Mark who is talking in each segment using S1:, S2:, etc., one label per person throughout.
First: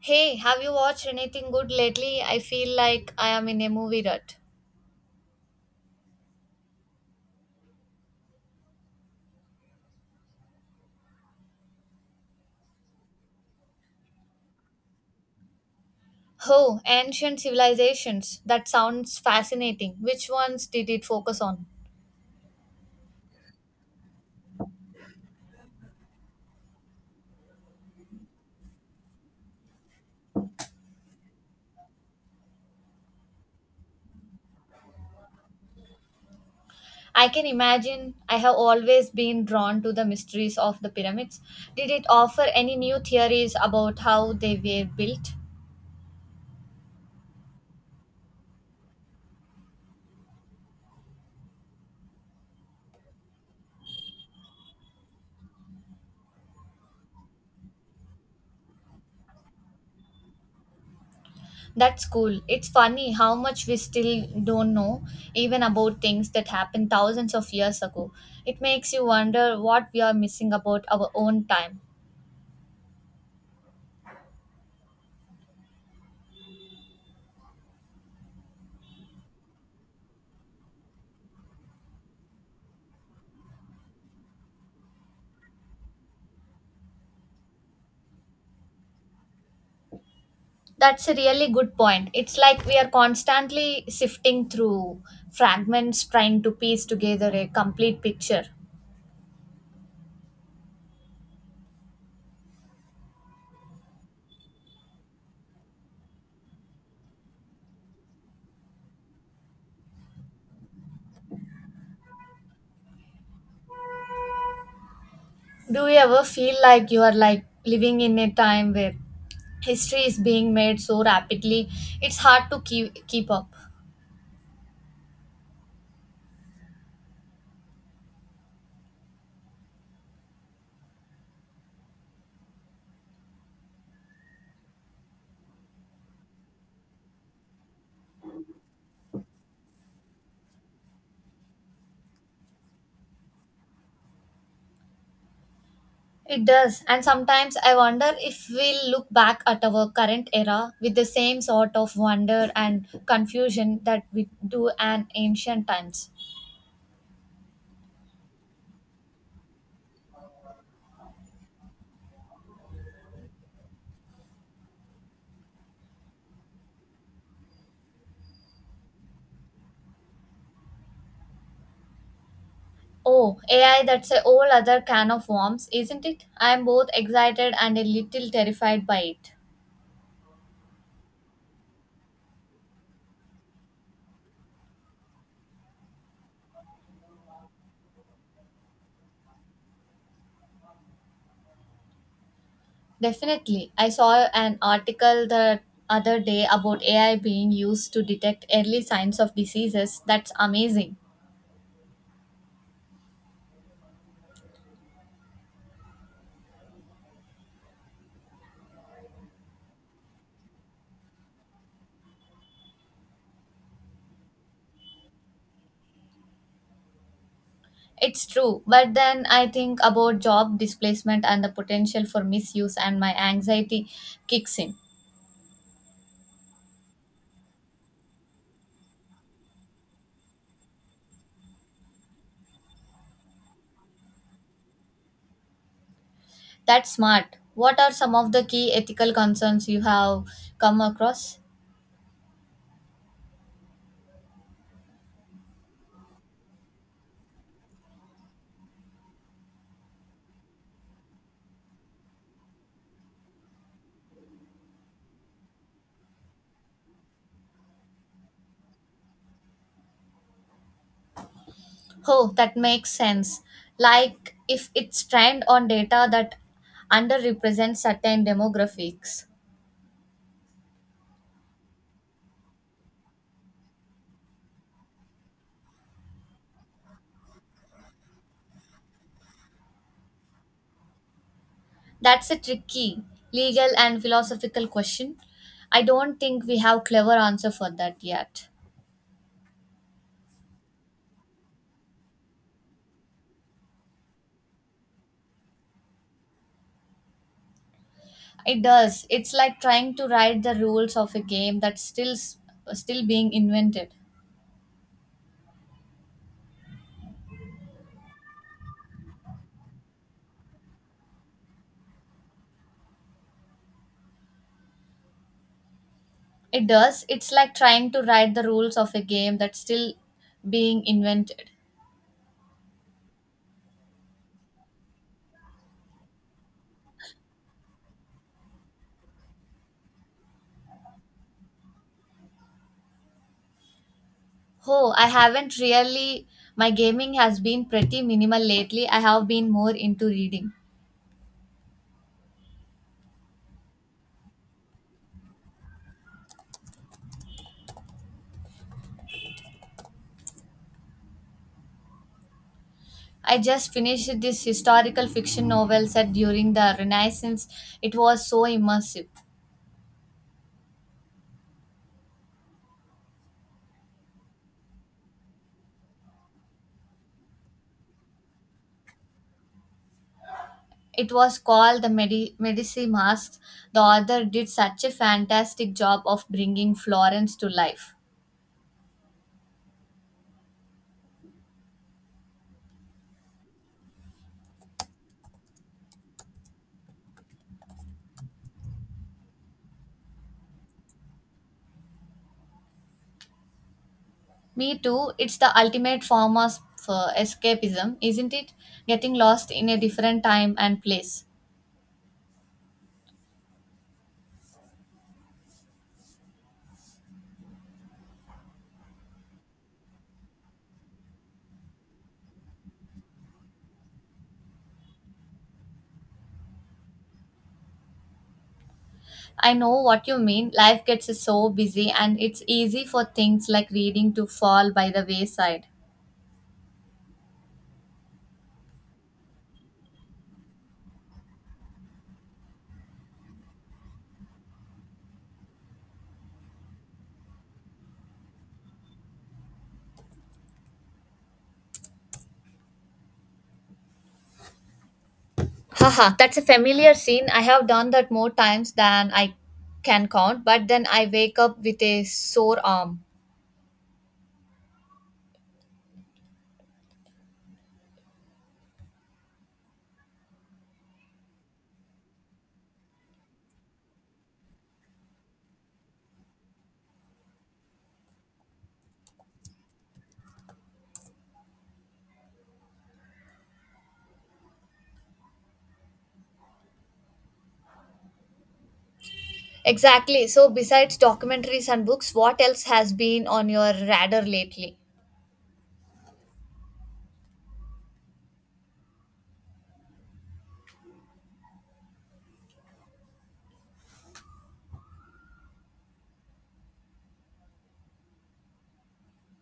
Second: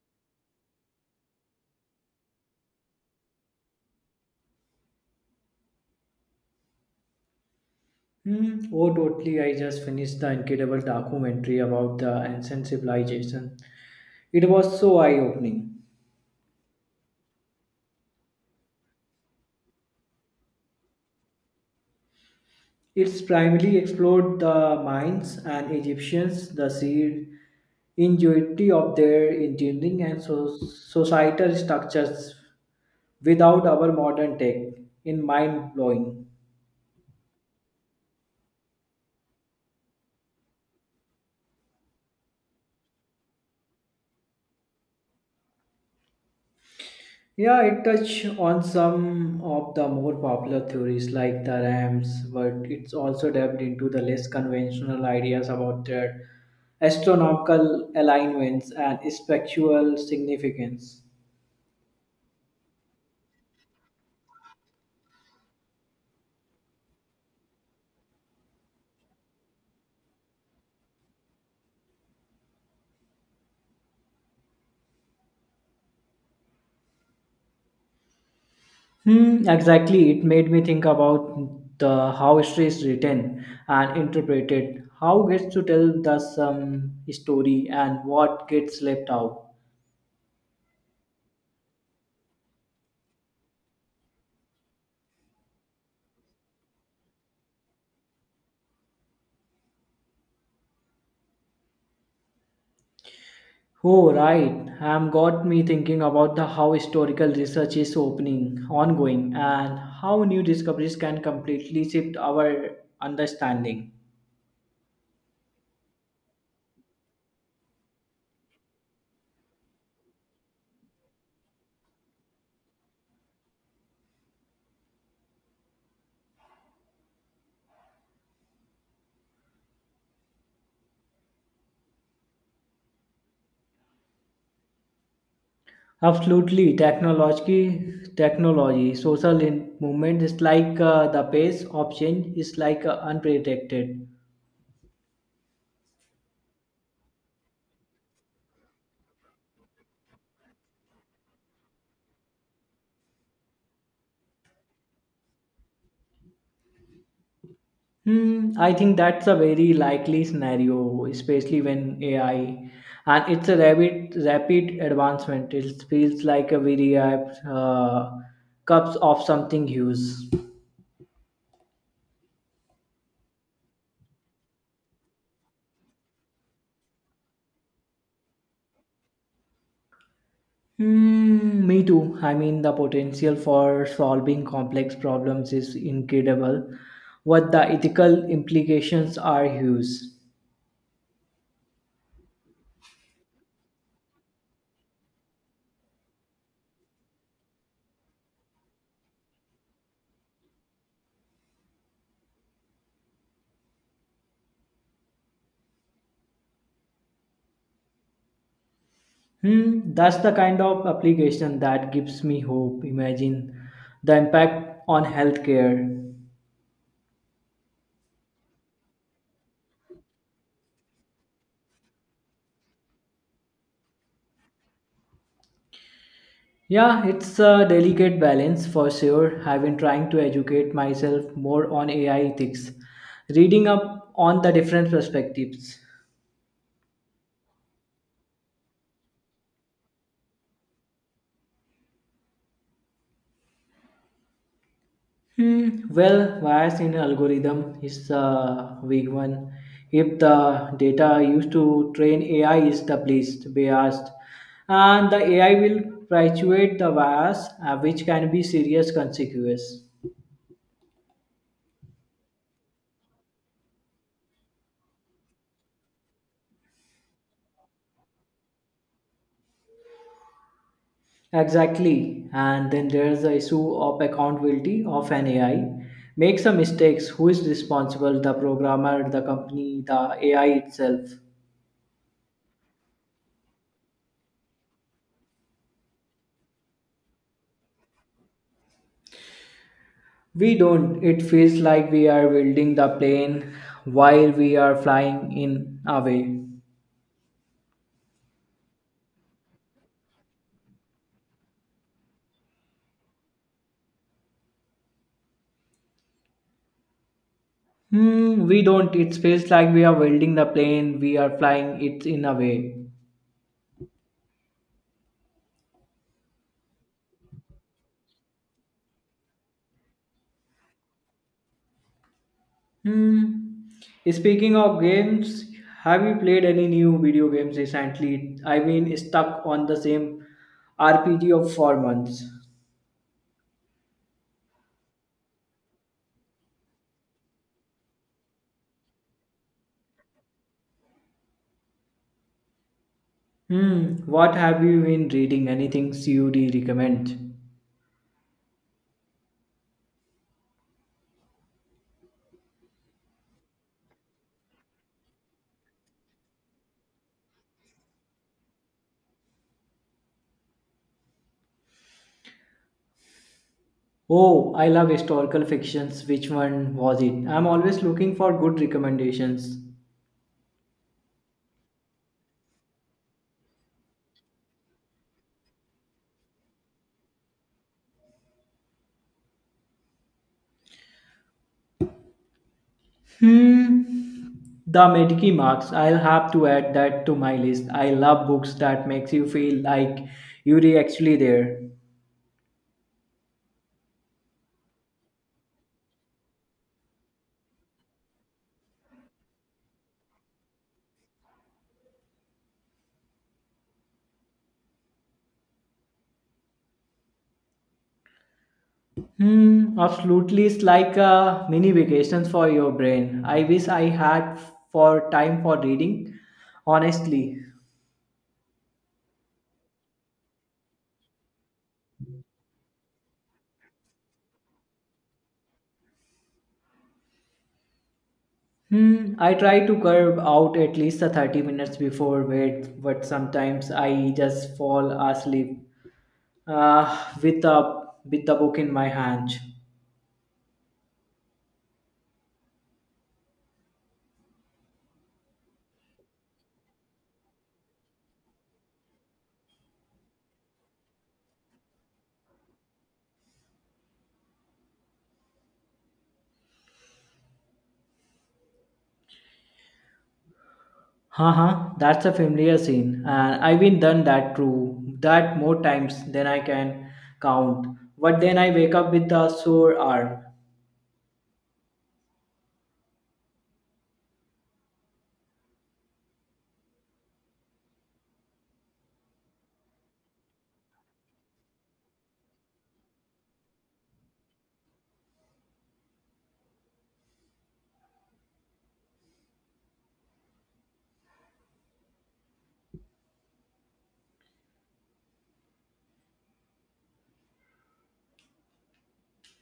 S1: Hey, have you watched anything good lately? I feel like I am in a movie rut.
S2: Hmm. Oh, totally. I just finished the incredible documentary about the ancient civilization. It was so eye opening.
S1: Oh, ancient civilizations. That sounds fascinating. Which ones did it focus on?
S2: It's primarily explored the mines and Egyptians, the sheer ingenuity of their engineering and societal structures without our modern tech in mind blowing.
S1: I can imagine I have always been drawn to the mysteries of the pyramids. Did it offer any new theories about how they were built?
S2: Yeah, it touch on some of the more popular theories like the ramps, but it's also delved into the less conventional ideas about their astronomical alignments and spectral significance.
S1: That's cool. It's funny how much we still don't know, even about things that happened thousands of years ago. It makes you wonder what we are missing about our own time.
S2: Hmm, exactly. It made me think about the how history is written and interpreted, how gets to tell the some story and what gets left out.
S1: That's a really good point. It's like we are constantly sifting through fragments trying to piece together a complete picture.
S2: Oh, right. Got me thinking about the how historical research is opening, ongoing, and how new discoveries can completely shift our understanding.
S1: Do you ever feel like you are like living in a time where history is being made so rapidly it's hard to keep up?
S2: Absolutely, technology, social movement is like the pace of change is like unpredicted.
S1: It does. And sometimes I wonder if we'll look back at our current era with the same sort of wonder and confusion that we do an ancient times.
S2: Hmm, I think that's a very likely scenario, especially when AI and it's a rapid advancement. It feels like a very cups of something huge.
S1: Oh, AI, that's a whole other can of worms, isn't it? I am both excited and a little terrified by it.
S2: Hmm, me too. I mean, the potential for solving complex problems is incredible, but the ethical implications are huge.
S1: Definitely. I saw an article the other day about AI being used to detect early signs of diseases. That's amazing.
S2: Hmm, that's the kind of application that gives me hope. Imagine the impact on healthcare.
S1: It's true, but then I think about job displacement and the potential for misuse, and my anxiety kicks in.
S2: Yeah, it's a delicate balance for sure. I've been trying to educate myself more on AI ethics, reading up on the different perspectives.
S1: That's smart. What are some of the key ethical concerns you have come across?
S2: Hmm. Well, bias in algorithm is a big one. If the data used to train AI is the least biased, and the AI will perpetuate the bias, which can be serious consequence.
S1: Oh, that makes sense. Like if it's trained on data that underrepresents certain demographics.
S2: Exactly. And then there's the issue of accountability of an AI. Make some mistakes. Who is responsible? The programmer, the company, the AI itself.
S1: That's a tricky legal and philosophical question. I don't think we have clever answer for that yet.
S2: We don't. It feels like we are building the plane while we are flying in a way.
S1: It does. It's like trying to write the rules of a game that's still being invented.
S2: Hmm, we don't. It feels like we are building the plane, we are flying it in a way.
S1: It does. It's like trying to write the rules of a game that's still being invented.
S2: Hmm. Speaking of games, have you played any new video games recently? I mean, stuck on the same RPG of 4 months.
S1: Oh, I haven't really. My gaming has been pretty minimal lately. I have been more into reading.
S2: Hmm. What have you been reading? Anything CUD recommend?
S1: I just finished this historical fiction novel set during the Renaissance. It was so immersive.
S2: Oh, I love historical fictions. Which one was it? I'm always looking for good recommendations.
S1: It was called The Medici Masks. The author did such a fantastic job of bringing Florence to life.
S2: Hmm. The Mediki marks. I'll have to add that to my list. I love books that makes you feel like you're actually there.
S1: Me too. It's the ultimate form of escapism, isn't it? Getting lost in a different time and place.
S2: Hmm, absolutely. It's like a mini vacations for your brain. I wish I had for time for reading. Honestly,
S1: I know what you mean. Life gets so busy, and it's easy for things like reading to fall by the wayside.
S2: hmm, I try to curve out at least a 30 minutes before bed, but sometimes I just fall asleep with a book in my hand.
S1: Haha, that's a familiar scene. I have done that more times than I can count, but then I wake up with a sore arm.
S2: Haha, that's a familiar scene, and I've been done that too. That more times than I can count. But then I wake up with a sore arm.
S1: Exactly. So, besides documentaries and books, what else has been on your radar lately?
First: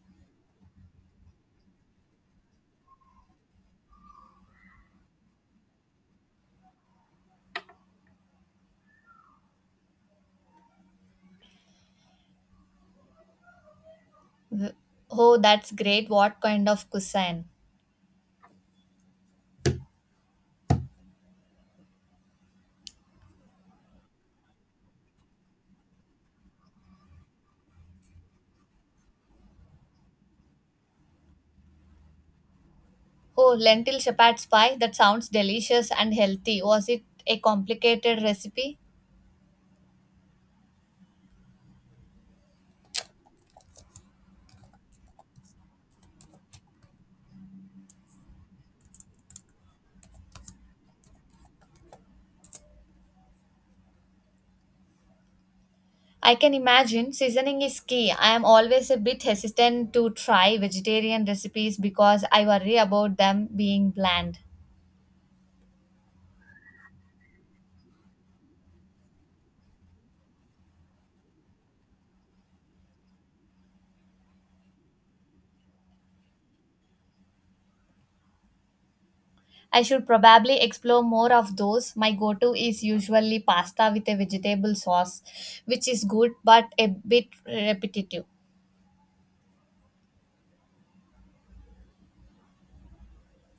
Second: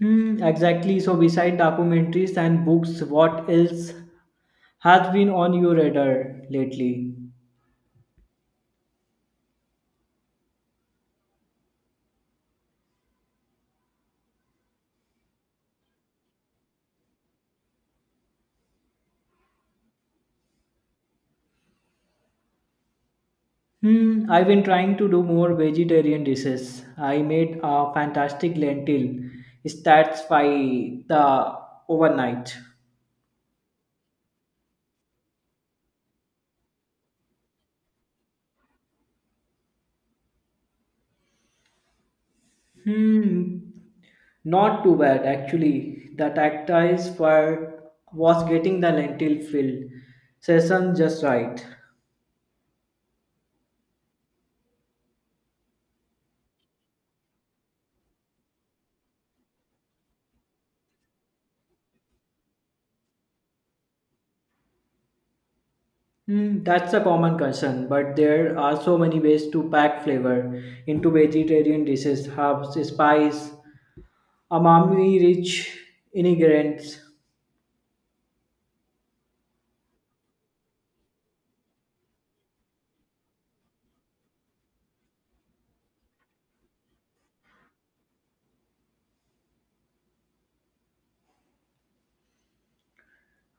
S2: Hmm, exactly. So, beside documentaries and books, what else has been on your radar lately?
S1: Wh- Oh, that's great. What kind of cuisine?
S2: Hmm, I've been trying to do more vegetarian dishes. I made a fantastic lentil stats the overnight.
S1: Oh, lentil shepherd's pie. That sounds delicious and healthy. Was it a complicated recipe?
S2: Hmm, not too bad actually. The tactiles were was getting the lentil fill session just right.
S1: I can imagine seasoning is key. I am always a bit hesitant to try vegetarian recipes because I worry about them being bland.
S2: Hmm, that's a common concern, but there are so many ways to pack flavor into vegetarian dishes, herbs, spice, umami-rich ingredients.
S1: I should probably explore more of those. My go to is usually pasta with a vegetable sauce, which is good but a bit repetitive.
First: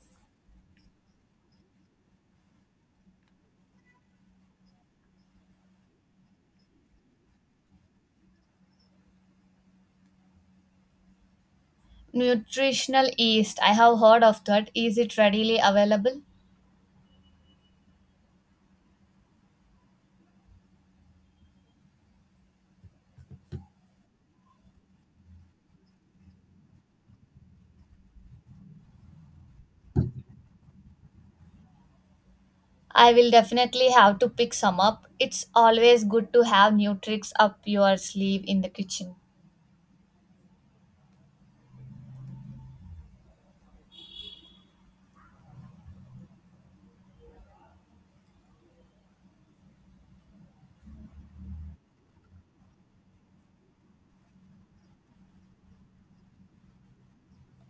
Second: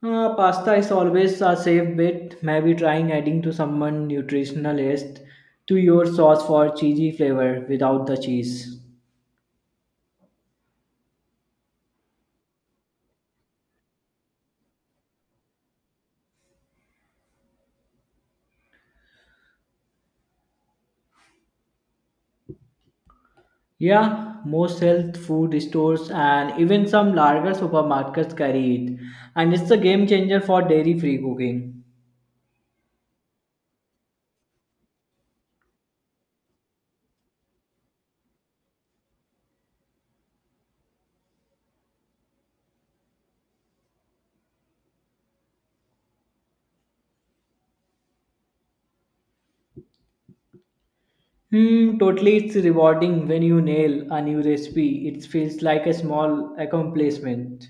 S2: Pasta is always a safe bet. Maybe trying adding to someone nutritional list to your sauce for cheesy flavor without the cheese.
S1: Nutritional yeast, I have heard of that. Is it readily available?
S2: Yeah, most health food stores and even some larger supermarkets carry it, and it's a game changer for dairy-free cooking.
S1: I will definitely have to pick some up. It's always good to have new tricks up your sleeve in the kitchen.
S2: Hmm, totally, it's rewarding when you nail a new recipe. It feels like a small accomplishment.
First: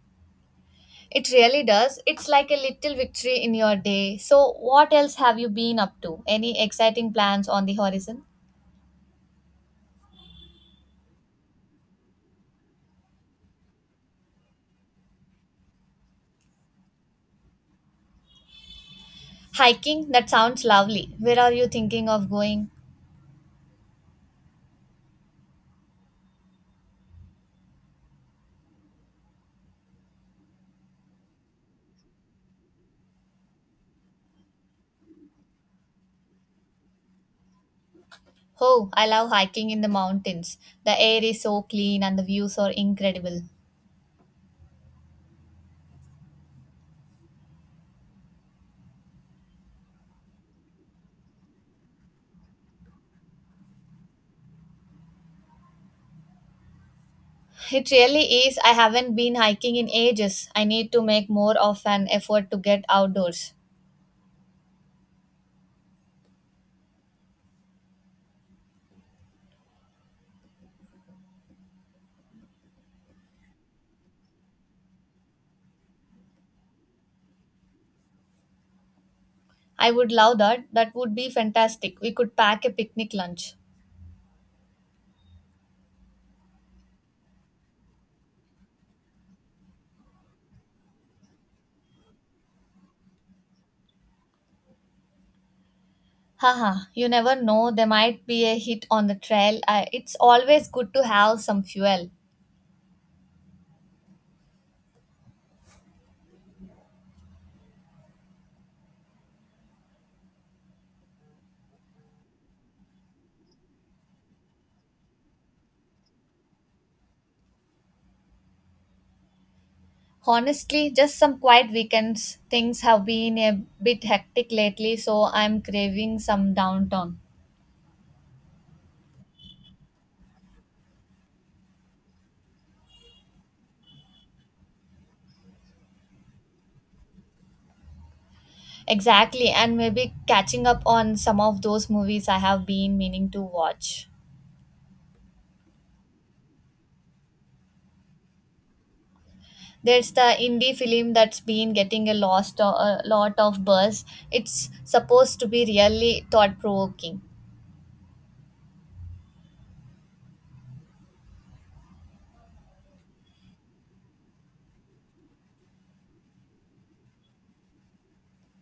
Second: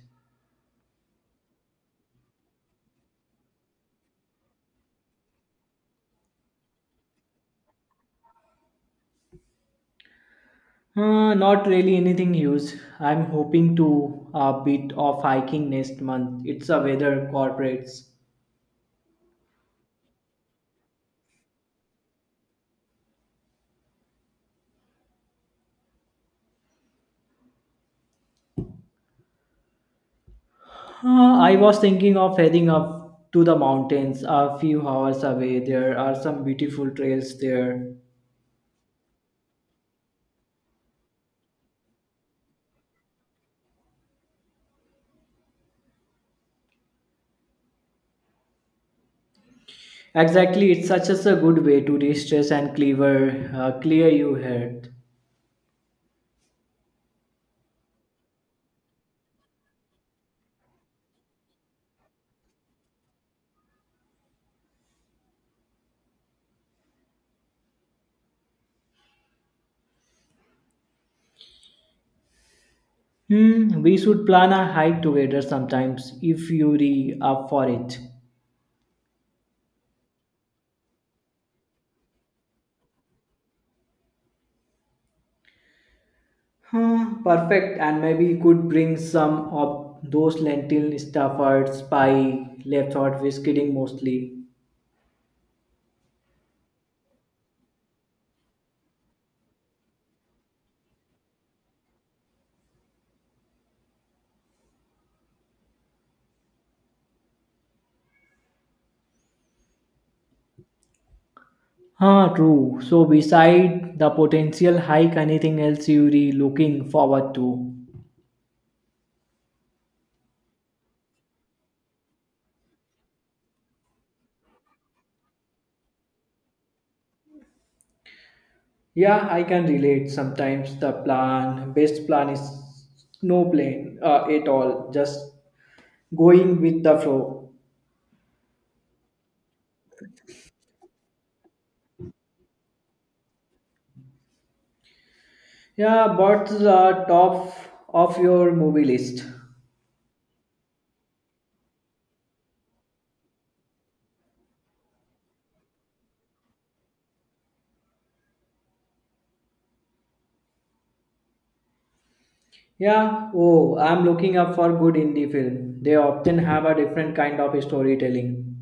S1: It really does. It's like a little victory in your day. So, what else have you been up to? Any exciting plans on the horizon?
S2: Not really anything huge. I'm hoping to a bit of hiking next month. It's a weather cooperates.
S1: Hiking? That sounds lovely. Where are you thinking of going?
S2: I was thinking of heading up to the mountains a few hours away. There are some beautiful trails there.
S1: Oh, I love hiking in the mountains. The air is so clean and the views are incredible.
S2: Exactly, it's such as a good way to de-stress and cleaver, clear your head.
S1: It really is. I haven't been hiking in ages. I need to make more of an effort to get outdoors.
S2: Hmm, we should plan a hike together sometimes if you're up for it.
S1: I would love that. That would be fantastic. We could pack a picnic lunch.
S2: Huh, perfect. And maybe you could bring some of those lentil stuffers, pie, left out with kidding mostly.
S1: Haha, you never know, there might be a hit on the trail. It's always good to have some fuel.
S2: Huh, true. So beside the potential hike, anything else you're looking forward to?
S1: Honestly, just some quiet weekends. Things have been a bit hectic lately, so I'm craving some downtown.
S2: Yeah, I can relate. Sometimes the plan, best plan is no plan at all. Just going with the flow.
S1: Exactly, and maybe catching up on some of those movies I have been meaning to watch.
S2: Yeah, what's the top of your movie list?
S1: There's the indie film that's been getting a lot of buzz. It's supposed to be really thought provoking.
S2: Yeah, oh, I'm looking up for good indie film. They often have a different kind of storytelling.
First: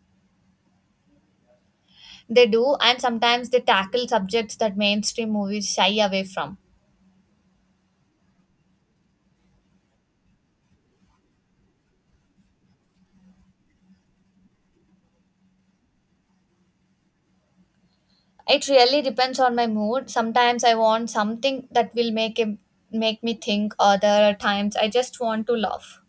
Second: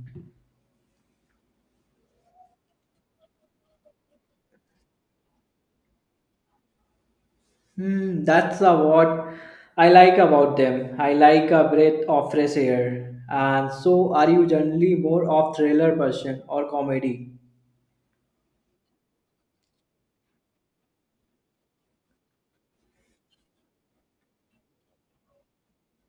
S1: They do, and sometimes they tackle subjects that mainstream movies shy away from.
S2: Hmm, that's a what I like about them. I like a breath of fresh air. And so, are you generally more of thriller person or comedy?
S1: It really depends on my mood. Sometimes I want something that will make me think. Other times I just want to laugh.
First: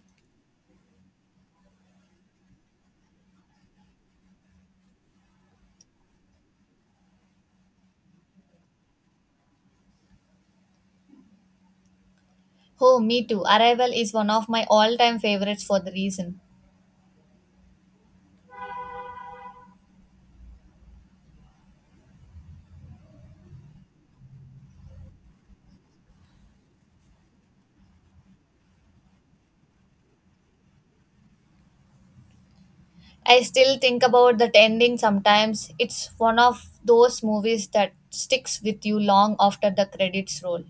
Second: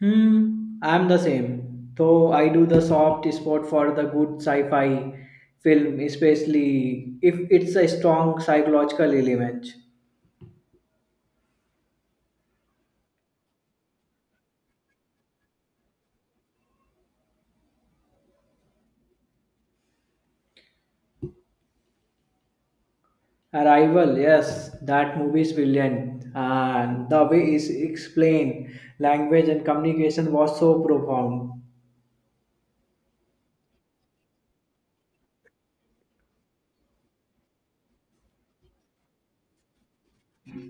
S2: Hmm, I'm the same. Though I do the soft spot for the good sci-fi film, especially if it's a strong psychological element.
S1: Oh, me too. Arrival is one of my all-time favorites for the reason.
S2: Arrival, yes, that movie is brilliant, and the way is explained, language and communication was so profound.
S1: I still think about that ending sometimes. It's one of those movies that sticks with you long after the credits roll.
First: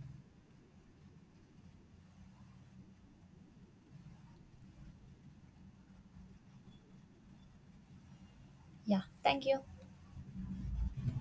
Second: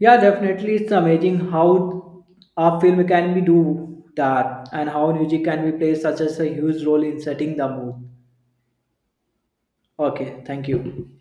S2: Yeah, definitely, it's amazing how a film can be do that, and how music can be play such as a huge role in setting the mood.
S1: Yeah, thank you.
S2: Okay, thank you.